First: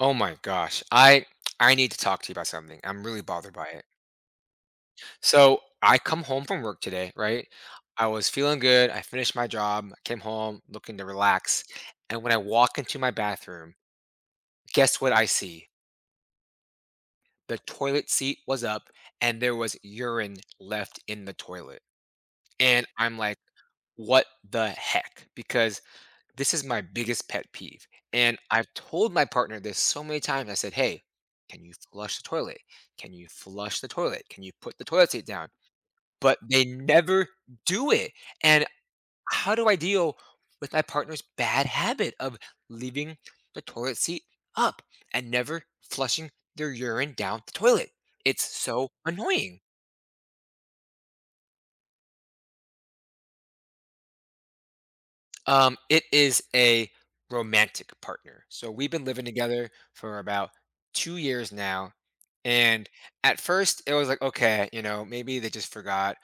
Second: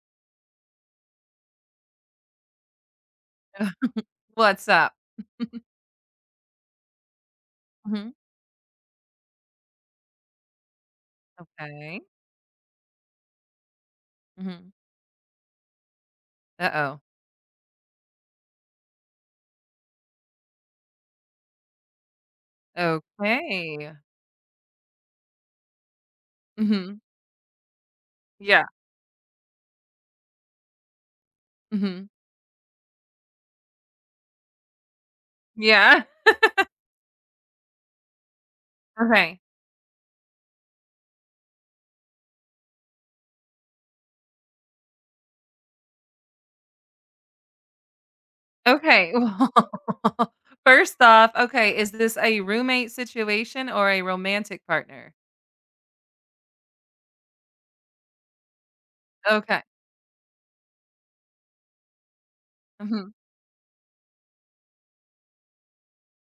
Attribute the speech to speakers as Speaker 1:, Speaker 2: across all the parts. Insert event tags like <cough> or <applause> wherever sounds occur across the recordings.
Speaker 1: Oh my gosh. I need to talk to you about something. I'm really bothered by it.
Speaker 2: <laughs> What's up?
Speaker 1: So, I come home from work today, right? I
Speaker 2: Mhm.
Speaker 1: was feeling good. I finished my job, I came home looking to relax.
Speaker 2: Okay.
Speaker 1: And when I walk into my bathroom,
Speaker 2: Mhm.
Speaker 1: guess what I see?
Speaker 2: Uh-oh.
Speaker 1: The toilet seat was up and there was urine left in the toilet. And I'm like,
Speaker 2: Okay.
Speaker 1: what the heck? Because this is my
Speaker 2: Mhm.
Speaker 1: biggest pet peeve. And
Speaker 2: Yeah.
Speaker 1: I've <laughs> told my partner this so many times. I said, hey, can you
Speaker 2: Mhm.
Speaker 1: flush the toilet? Can you flush the toilet? Can you put the toilet seat down?
Speaker 2: Yeah. <laughs>
Speaker 1: But they never do it. And
Speaker 2: Okay.
Speaker 1: how do I deal with my partner's bad habit of leaving the toilet seat up and never flushing their urine down the toilet? It's so
Speaker 2: Okay. <laughs>
Speaker 1: annoying.
Speaker 2: Well, first off, okay, is this a roommate situation or a romantic partner?
Speaker 1: It is a romantic partner. So we've been living
Speaker 2: Okay.
Speaker 1: together for about 2 years now. And
Speaker 2: Mhm.
Speaker 1: at first, it was like, okay, maybe they just forgot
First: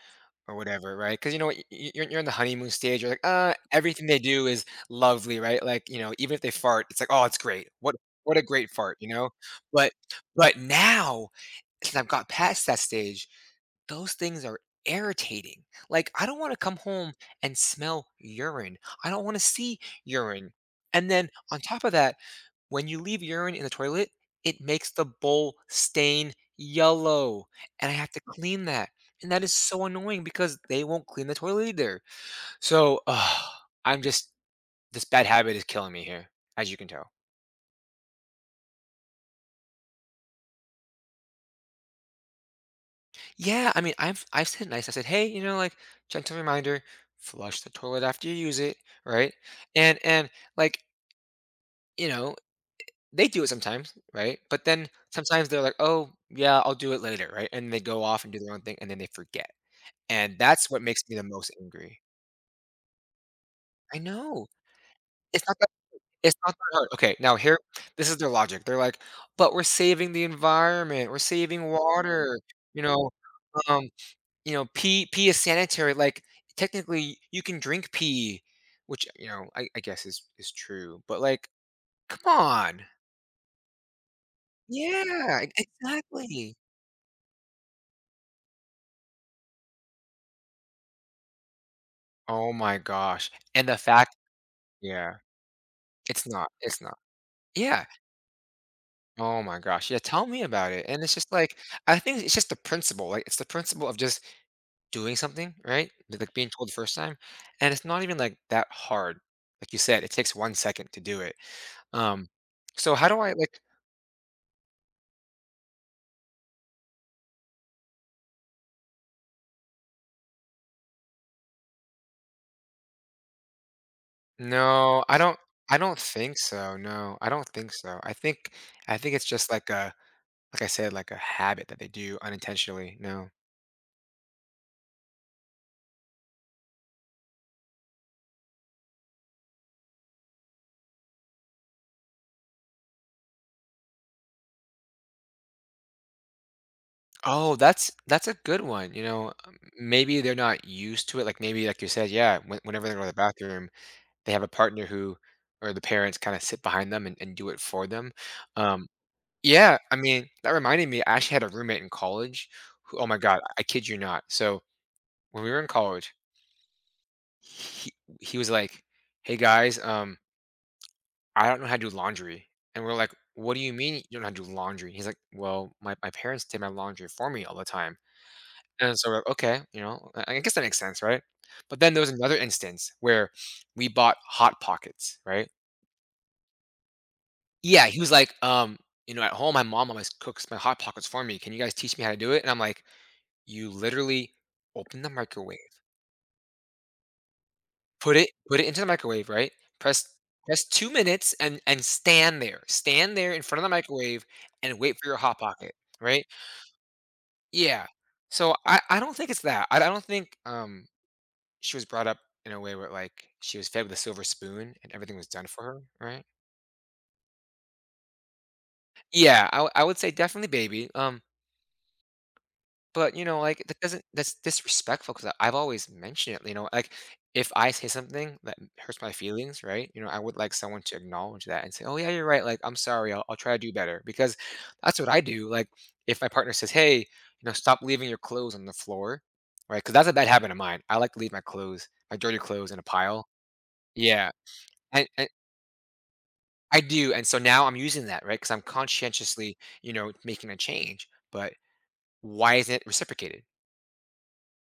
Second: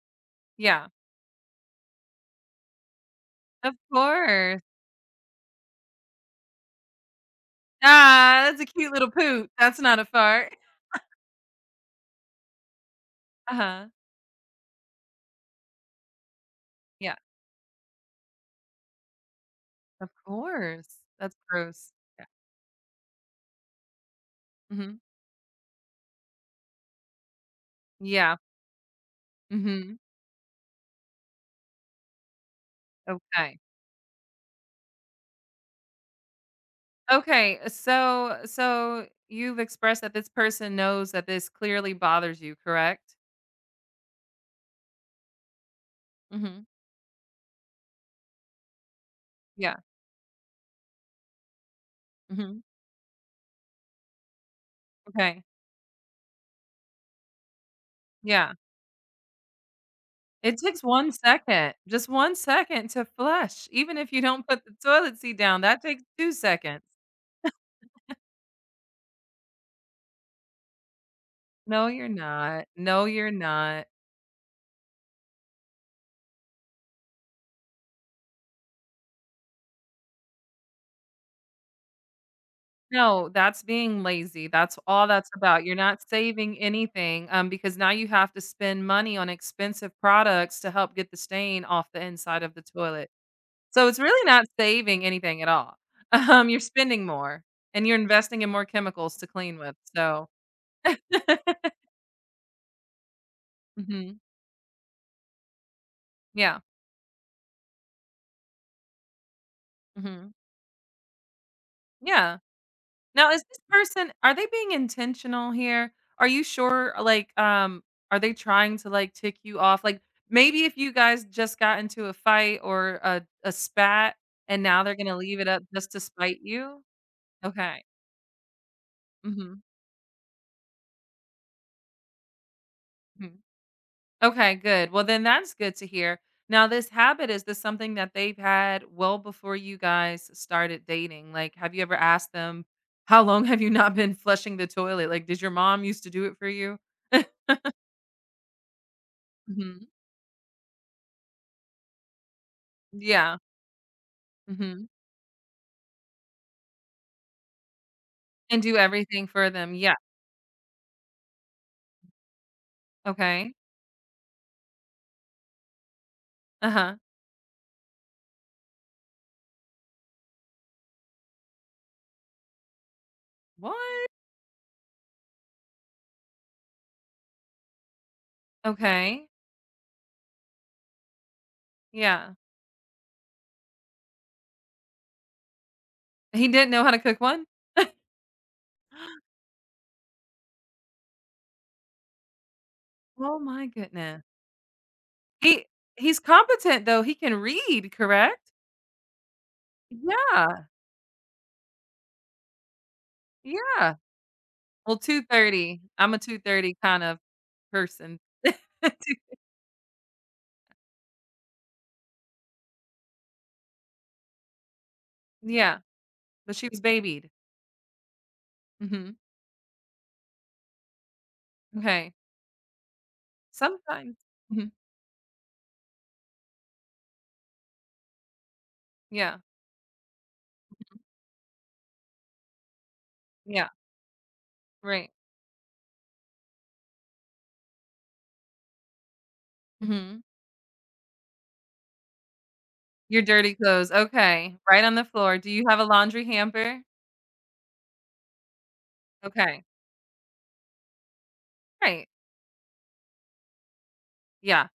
Speaker 1: or
Speaker 2: Yeah.
Speaker 1: whatever, right? Because you know what, you're in the honeymoon stage. You're like,
Speaker 2: Of
Speaker 1: everything they do
Speaker 2: course.
Speaker 1: is lovely, right? Like, you know, even if they fart, it's like, oh, it's great. What a
Speaker 2: Ah, that's a
Speaker 1: great
Speaker 2: cute
Speaker 1: fart, you
Speaker 2: little
Speaker 1: know?
Speaker 2: poot. That's
Speaker 1: But
Speaker 2: not a fart.
Speaker 1: but
Speaker 2: <laughs>
Speaker 1: now, since I've got past that stage,
Speaker 2: Uh-huh.
Speaker 1: those things are irritating. Like, I don't want to come home
Speaker 2: Yeah.
Speaker 1: and smell urine. I don't want to see
Speaker 2: Of
Speaker 1: urine.
Speaker 2: course.
Speaker 1: And then
Speaker 2: That's
Speaker 1: on top
Speaker 2: gross.
Speaker 1: of that,
Speaker 2: Yeah.
Speaker 1: when you leave urine in the toilet, it makes
Speaker 2: Mhm.
Speaker 1: the bowl stain yellow. And I have to
Speaker 2: Yeah.
Speaker 1: clean that. And that is so
Speaker 2: Mhm.
Speaker 1: annoying because they won't clean the toilet either. So, ugh,
Speaker 2: Okay.
Speaker 1: I'm just, this bad habit is killing me here, as you can tell.
Speaker 2: Okay, so you've expressed that this person knows that this clearly bothers you, correct?
Speaker 1: Yeah, I mean, I've said nice. I said, hey, you know, like gentle
Speaker 2: Mhm.
Speaker 1: reminder, flush the toilet after you use it, right?
Speaker 2: Yeah.
Speaker 1: And like you know,
Speaker 2: Mhm.
Speaker 1: they do it sometimes, right? But then
Speaker 2: Okay.
Speaker 1: sometimes they're like, oh yeah, I'll do it later, right? And they go off and do their
Speaker 2: Yeah.
Speaker 1: own thing, and then they forget, and
Speaker 2: It
Speaker 1: that's
Speaker 2: takes
Speaker 1: what makes
Speaker 2: 1
Speaker 1: me the most
Speaker 2: second,
Speaker 1: angry.
Speaker 2: just 1 second to flush, even
Speaker 1: I
Speaker 2: if you don't
Speaker 1: know
Speaker 2: put the toilet seat
Speaker 1: it's not
Speaker 2: down,
Speaker 1: that
Speaker 2: that takes 2
Speaker 1: it's not that
Speaker 2: seconds.
Speaker 1: hard. Okay, now here, this is their logic. They're like, but we're saving the environment, we're saving
Speaker 2: No, you're
Speaker 1: water,
Speaker 2: not.
Speaker 1: you
Speaker 2: No,
Speaker 1: know,
Speaker 2: you're not.
Speaker 1: um, pee pee is sanitary, like, technically you can drink pee, which, you know, I guess is true, but, like, come on.
Speaker 2: No, that's being lazy. That's all that's
Speaker 1: Yeah,
Speaker 2: about.
Speaker 1: e
Speaker 2: You're not
Speaker 1: Exactly.
Speaker 2: saving anything, because now you have to spend money on expensive products to help get the stain off the inside
Speaker 1: Oh
Speaker 2: of the
Speaker 1: my
Speaker 2: toilet.
Speaker 1: gosh, and the
Speaker 2: So it's
Speaker 1: fact
Speaker 2: really not saving
Speaker 1: yeah,
Speaker 2: anything at all. <laughs> You're
Speaker 1: it's not.
Speaker 2: spending more
Speaker 1: Yeah.
Speaker 2: and you're investing in more chemicals to
Speaker 1: Oh
Speaker 2: clean
Speaker 1: my
Speaker 2: with,
Speaker 1: gosh, yeah, tell
Speaker 2: so
Speaker 1: me about it, and it's
Speaker 2: <laughs>
Speaker 1: just like, I think it's just the principle, like, it's the principle of
Speaker 2: Mhm.
Speaker 1: just doing something, right? Like, being
Speaker 2: Yeah.
Speaker 1: told the first time, and it's not even, like, that hard. Like you said, it
Speaker 2: Mhm.
Speaker 1: takes 1 second to do it, um,
Speaker 2: Yeah.
Speaker 1: so how do
Speaker 2: Now,
Speaker 1: I,
Speaker 2: is this
Speaker 1: like
Speaker 2: person, are they being intentional here? Are you sure, like, are they trying to, like, tick you off? Like, maybe if you guys just got into a fight or a spat, and now they're
Speaker 1: no,
Speaker 2: gonna
Speaker 1: I don't.
Speaker 2: leave it up
Speaker 1: I
Speaker 2: just
Speaker 1: don't
Speaker 2: to
Speaker 1: think
Speaker 2: spite
Speaker 1: so,
Speaker 2: you?
Speaker 1: no, I don't think
Speaker 2: Okay.
Speaker 1: so. I think it's just
Speaker 2: Mhm.
Speaker 1: like a like I said, like a habit that they do unintentionally, no.
Speaker 2: Mhm. Okay, good. Well, then that's good to hear. Now, this habit, is this something that they've had well before you guys started dating? Like, have you ever asked them, how long have you not been flushing the toilet? Like, did your mom used to do it for you? <laughs>
Speaker 1: Oh, that's a good one, you know,
Speaker 2: Mhm.
Speaker 1: maybe they're not used to it, like, maybe, like you said, yeah, whenever they go to the
Speaker 2: Yeah.
Speaker 1: bathroom, they have a partner
Speaker 2: Hmm.
Speaker 1: who or the parents kinda sit behind them and do it for them,
Speaker 2: And do
Speaker 1: um.
Speaker 2: everything for them.
Speaker 1: Yeah,
Speaker 2: Yeah.
Speaker 1: I mean, that reminded me, I actually had a roommate in college who oh my god,
Speaker 2: Okay.
Speaker 1: I kid you not, so when we were in college,
Speaker 2: Uh huh.
Speaker 1: he he was like, "Hey, guys, I don't know how to do laundry. And we're like, what do you
Speaker 2: What?
Speaker 1: mean you don't know how to do laundry? He's like, well, my parents did my laundry for me all the time. And so we're
Speaker 2: Okay.
Speaker 1: like, okay, you know, I guess that makes sense, right? But then there was
Speaker 2: Yeah.
Speaker 1: another instance where we bought Hot Pockets, right?
Speaker 2: He didn't know how to cook one?
Speaker 1: Yeah, he was like, you know, at home, my mom always cooks my Hot Pockets for me. Can you guys teach me how to do it? And I'm like,
Speaker 2: Oh my
Speaker 1: you
Speaker 2: goodness.
Speaker 1: literally open the microwave,
Speaker 2: He he's competent though. He can read, correct?
Speaker 1: Put it into the microwave, right? Press Press
Speaker 2: Yeah.
Speaker 1: 2 minutes and stand there. Stand there in front of the
Speaker 2: Yeah.
Speaker 1: microwave and wait
Speaker 2: Well,
Speaker 1: for your hot pocket,
Speaker 2: 2:30. I'm a
Speaker 1: right?
Speaker 2: 2:30 kind of
Speaker 1: Yeah.
Speaker 2: person.
Speaker 1: So
Speaker 2: <laughs>
Speaker 1: I
Speaker 2: Two
Speaker 1: don't think it's that. I don't think, she was brought up in a way where, like, she was fed with a silver spoon and everything was done for
Speaker 2: Yeah,
Speaker 1: her, right?
Speaker 2: but she was babied. Mhm.
Speaker 1: Yeah, I would say definitely baby, um.
Speaker 2: Okay.
Speaker 1: But, you know, like, that doesn't
Speaker 2: Sometimes.
Speaker 1: that's
Speaker 2: Mhm.
Speaker 1: disrespectful because 'cause I've always mentioned it, you know, like, if I say something that hurts my
Speaker 2: Yeah.
Speaker 1: feelings, right, you know, I would like someone to acknowledge that and say, "Oh, yeah, you're right, like, I'm sorry, I'll try to
Speaker 2: Yeah.
Speaker 1: do better," because that's what
Speaker 2: Right.
Speaker 1: I do, like, if my partner says, "Hey, you know, stop leaving your clothes on the floor," right? Because that's a
Speaker 2: Mhm.
Speaker 1: bad habit of mine, I like to leave my dirty clothes in a
Speaker 2: Your
Speaker 1: pile.
Speaker 2: dirty clothes.
Speaker 1: Yeah,
Speaker 2: Okay. Right on the
Speaker 1: and
Speaker 2: floor. Do you have a laundry
Speaker 1: I
Speaker 2: hamper?
Speaker 1: do, and so now I'm using that, right? Because 'cause I'm conscientiously,
Speaker 2: Okay.
Speaker 1: you know, making a change, but
Speaker 2: Right.
Speaker 1: why isn't it reciprocated?
Speaker 2: Yeah.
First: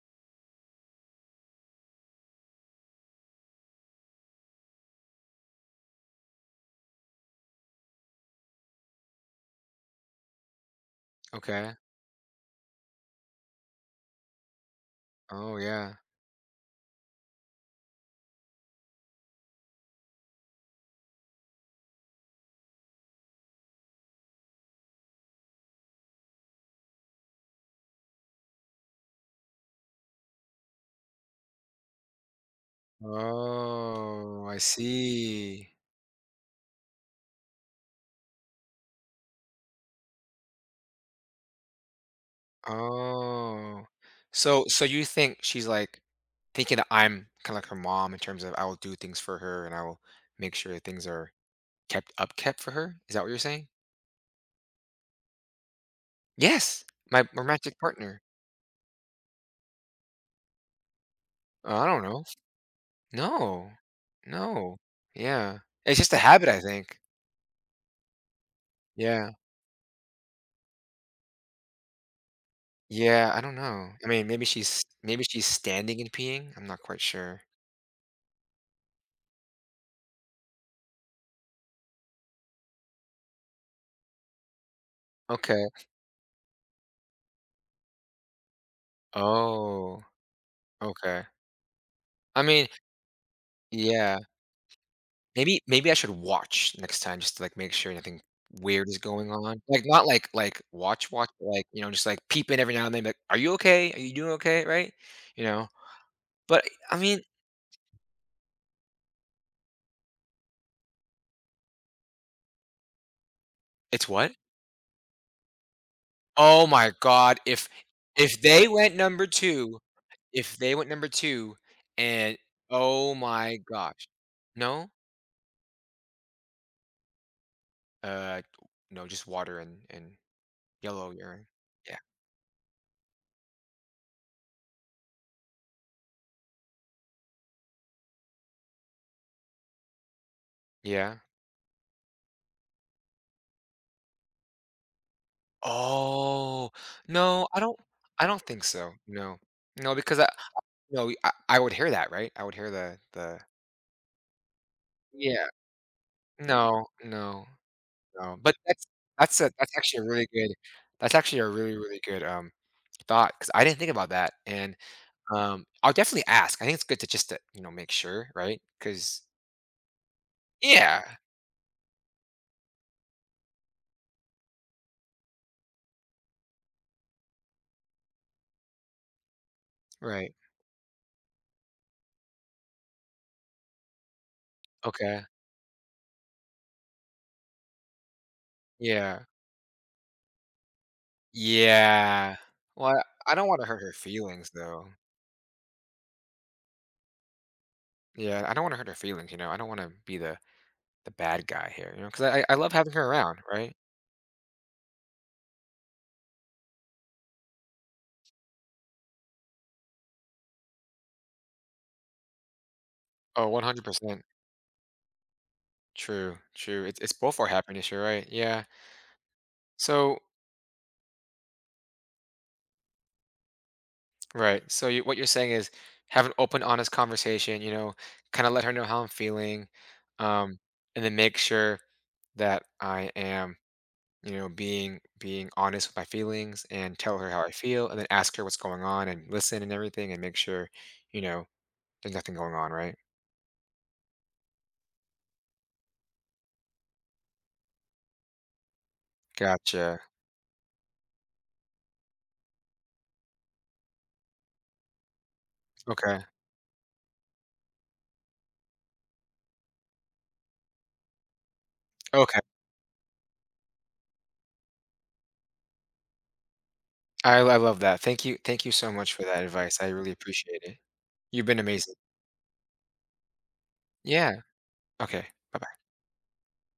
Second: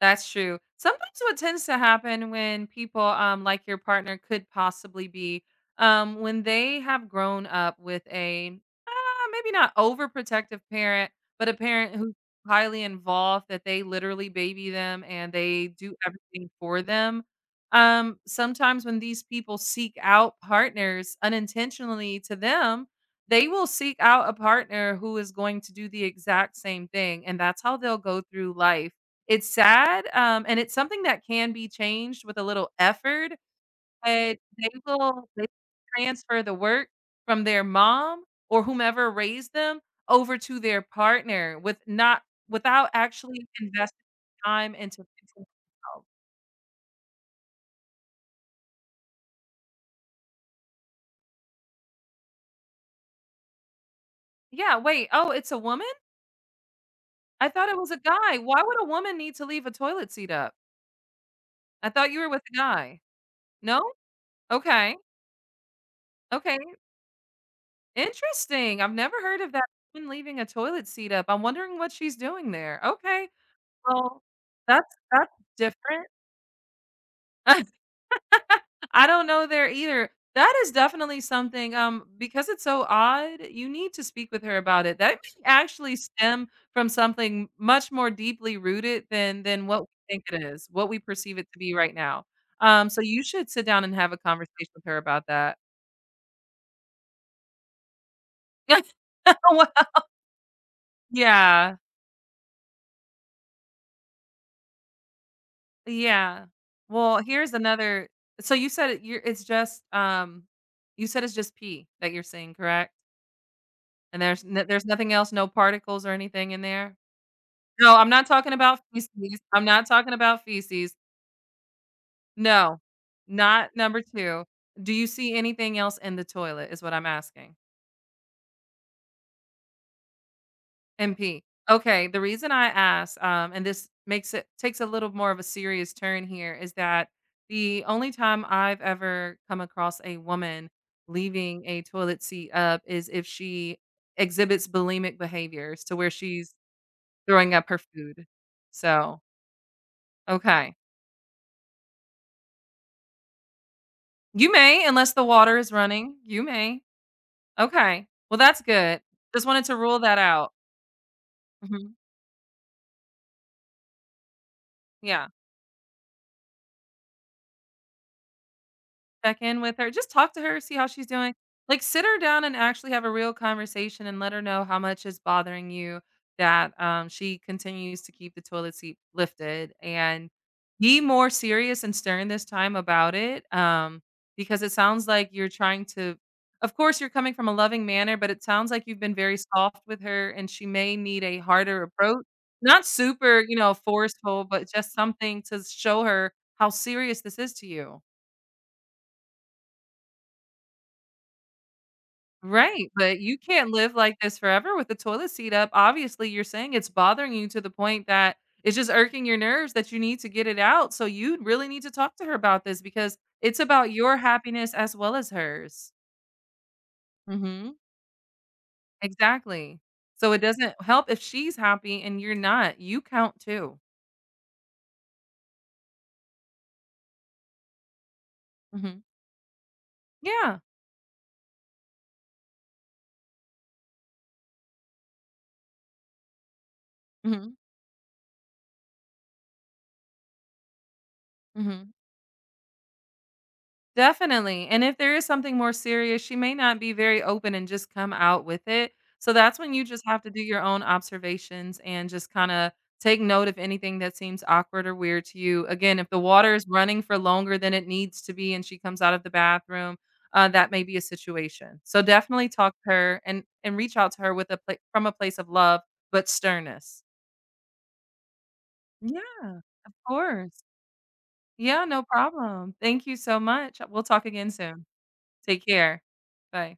Speaker 2: That's true. Sometimes what tends to happen when people, like your partner could possibly be, when they have grown up with a, maybe not overprotective parent, but a
Speaker 1: Okay.
Speaker 2: parent who's highly involved that they literally baby them and
Speaker 1: Oh,
Speaker 2: they do
Speaker 1: yeah.
Speaker 2: everything for them. Sometimes when these people seek out partners unintentionally to them, they will seek out a partner who is going to do the exact same thing. And that's how they'll go through life. It's sad, and it's something that can be changed with a little effort, but
Speaker 1: Oh, I
Speaker 2: they
Speaker 1: see.
Speaker 2: transfer the work from their mom or whomever raised them over to their partner with not, without actually
Speaker 1: Oh.
Speaker 2: investing
Speaker 1: So
Speaker 2: time
Speaker 1: so
Speaker 2: into
Speaker 1: you think
Speaker 2: fixing
Speaker 1: she's, like,
Speaker 2: themselves.
Speaker 1: thinking that I'm kinda like her mom in terms of I will do things for her, and I will make sure that things are kept for her? Is that what you're saying?
Speaker 2: Yeah, wait, oh, it's a woman?
Speaker 1: Yes, my
Speaker 2: I thought it
Speaker 1: romantic
Speaker 2: was a
Speaker 1: partner.
Speaker 2: guy. Why would a woman need to leave a toilet seat up?
Speaker 1: Oh, I
Speaker 2: I
Speaker 1: don't
Speaker 2: thought you
Speaker 1: know.
Speaker 2: were with a guy.
Speaker 1: No.
Speaker 2: No?
Speaker 1: No.
Speaker 2: Okay.
Speaker 1: Yeah. It's just a habit,
Speaker 2: Okay.
Speaker 1: I think.
Speaker 2: Interesting. I've never
Speaker 1: Yeah.
Speaker 2: heard of that, woman leaving a toilet seat up. I'm wondering what she's doing there. Okay.
Speaker 1: Yeah, I don't know. I
Speaker 2: Well,
Speaker 1: mean,
Speaker 2: that's
Speaker 1: maybe
Speaker 2: that's
Speaker 1: she's standing
Speaker 2: different.
Speaker 1: and peeing? I'm not quite sure.
Speaker 2: <laughs> I don't know there either. That is definitely something, because it's so odd, you need to speak with her about it. That may
Speaker 1: Okay.
Speaker 2: actually stem from something much more deeply rooted than what we
Speaker 1: Oh,
Speaker 2: think it is, what we
Speaker 1: okay.
Speaker 2: perceive it to be right now.
Speaker 1: I mean
Speaker 2: So you should sit down and have a
Speaker 1: yeah.
Speaker 2: conversation with her about that.
Speaker 1: Maybe I should watch next time just to, like, make sure nothing weird is going
Speaker 2: <laughs>
Speaker 1: on. Like,
Speaker 2: Well,
Speaker 1: not like like, watch watch, but, like,
Speaker 2: yeah.
Speaker 1: you know, just, like, peep in every now and then, like, "Are you okay? Are you doing okay?" Right? You know?
Speaker 2: Yeah.
Speaker 1: But, I
Speaker 2: Well,
Speaker 1: mean
Speaker 2: here's another, so you said it, you're, it's just, you said it's just pee that you're seeing, correct?
Speaker 1: it's
Speaker 2: And
Speaker 1: what?
Speaker 2: there's no, there's nothing else, no particles or anything in
Speaker 1: Oh my
Speaker 2: there?
Speaker 1: god,
Speaker 2: No, I'm not
Speaker 1: if
Speaker 2: talking
Speaker 1: they
Speaker 2: about
Speaker 1: went
Speaker 2: feces,
Speaker 1: number
Speaker 2: I'm
Speaker 1: 2
Speaker 2: not talking about
Speaker 1: if they went
Speaker 2: feces.
Speaker 1: number 2 and
Speaker 2: No,
Speaker 1: oh my
Speaker 2: not number
Speaker 1: gosh.
Speaker 2: 2.
Speaker 1: No?
Speaker 2: Do you see anything else in the toilet is what I'm asking?
Speaker 1: Uh, no, just water and yellow
Speaker 2: MP.
Speaker 1: urine. Yeah.
Speaker 2: Okay, the reason I asked, and this makes it, takes a little more of a serious turn here, is that the only time I've ever come across a woman
Speaker 1: Yeah.
Speaker 2: leaving a toilet seat up is if she exhibits bulimic behaviors to where she's
Speaker 1: Oh, no,
Speaker 2: throwing
Speaker 1: I
Speaker 2: up her
Speaker 1: don't
Speaker 2: food.
Speaker 1: I don't think so,
Speaker 2: So,
Speaker 1: no. No, because I
Speaker 2: okay.
Speaker 1: no, I would hear that, right? I would hear the.
Speaker 2: You may, unless the
Speaker 1: Yeah,
Speaker 2: water is running, you may.
Speaker 1: no, no,
Speaker 2: Okay.
Speaker 1: no,
Speaker 2: Well,
Speaker 1: but
Speaker 2: that's good.
Speaker 1: that's
Speaker 2: Just
Speaker 1: a
Speaker 2: wanted to
Speaker 1: that's
Speaker 2: rule
Speaker 1: actually a
Speaker 2: that
Speaker 1: really good
Speaker 2: out.
Speaker 1: that's actually a really,
Speaker 2: Mhm.
Speaker 1: really good, thought because I didn't think about that, and,
Speaker 2: Yeah.
Speaker 1: I'll definitely ask. I think it's good to just to, you know, make sure, right? Because
Speaker 2: Check in with her, just talk to her, see how
Speaker 1: yeah,
Speaker 2: she's doing. Like, sit her down and actually have a real conversation and let her know how much is bothering you that, she continues to keep the toilet seat lifted, and
Speaker 1: right.
Speaker 2: be more serious and stern this time about it, because it sounds
Speaker 1: Okay.
Speaker 2: like you're trying to, of course, you're coming from a loving manner, but it sounds like you've been
Speaker 1: Yeah.
Speaker 2: very soft with her, and she may need a harder approach.
Speaker 1: Yeah.
Speaker 2: Not
Speaker 1: Well, I
Speaker 2: super,
Speaker 1: don't wanna hurt her
Speaker 2: forceful,
Speaker 1: feelings,
Speaker 2: but
Speaker 1: though.
Speaker 2: just something to show her how serious this is to you.
Speaker 1: Yeah, I don't wanna hurt her feelings, you know? I don't wanna be the bad guy here, you know, because I love
Speaker 2: Right,
Speaker 1: having her
Speaker 2: but you
Speaker 1: around,
Speaker 2: can't
Speaker 1: right?
Speaker 2: live like this forever with the toilet seat up. Obviously, you're saying it's bothering you to the point that it's just irking your nerves that you need to get it out, so you really need to talk to her about this because
Speaker 1: Oh,
Speaker 2: it's about your
Speaker 1: 100%.
Speaker 2: happiness as well as hers.
Speaker 1: True, true. It's both our
Speaker 2: Mhm.
Speaker 1: happiness, you're right, yeah.
Speaker 2: Exactly.
Speaker 1: So
Speaker 2: So it doesn't help if she's happy and you're not. You count too.
Speaker 1: right, so you what you're saying is have an open, honest conversation, you know, kinda let her know
Speaker 2: Mhm.
Speaker 1: how I'm feeling,
Speaker 2: Yeah.
Speaker 1: um, and then make sure that I am, you know, being honest with my feelings and tell her how I
Speaker 2: Mhm.
Speaker 1: feel and then ask her what's going on and listen and everything and make sure, you know,
Speaker 2: Mhm.
Speaker 1: there's nothing going on, right?
Speaker 2: Definitely. And if there is something more serious, she may not be very open and just come out with it. So that's when you
Speaker 1: Gotcha.
Speaker 2: just have to do your own observations and just kind of take note of anything that seems awkward or weird to you. Again, if the
Speaker 1: Okay.
Speaker 2: water is running for longer than it needs to be and she comes out of the bathroom, that may be a situation. So
Speaker 1: Okay.
Speaker 2: definitely talk to her and reach out to her with a from a place of love but sternness.
Speaker 1: I love that. Thank you so much for
Speaker 2: Yeah,
Speaker 1: that advice. I
Speaker 2: of
Speaker 1: really
Speaker 2: course.
Speaker 1: appreciate it. You've been
Speaker 2: Yeah,
Speaker 1: amazing.
Speaker 2: no problem. Thank you so much. We'll talk
Speaker 1: Yeah.
Speaker 2: again soon.
Speaker 1: Okay.
Speaker 2: Take
Speaker 1: Bye-bye.
Speaker 2: care. Bye.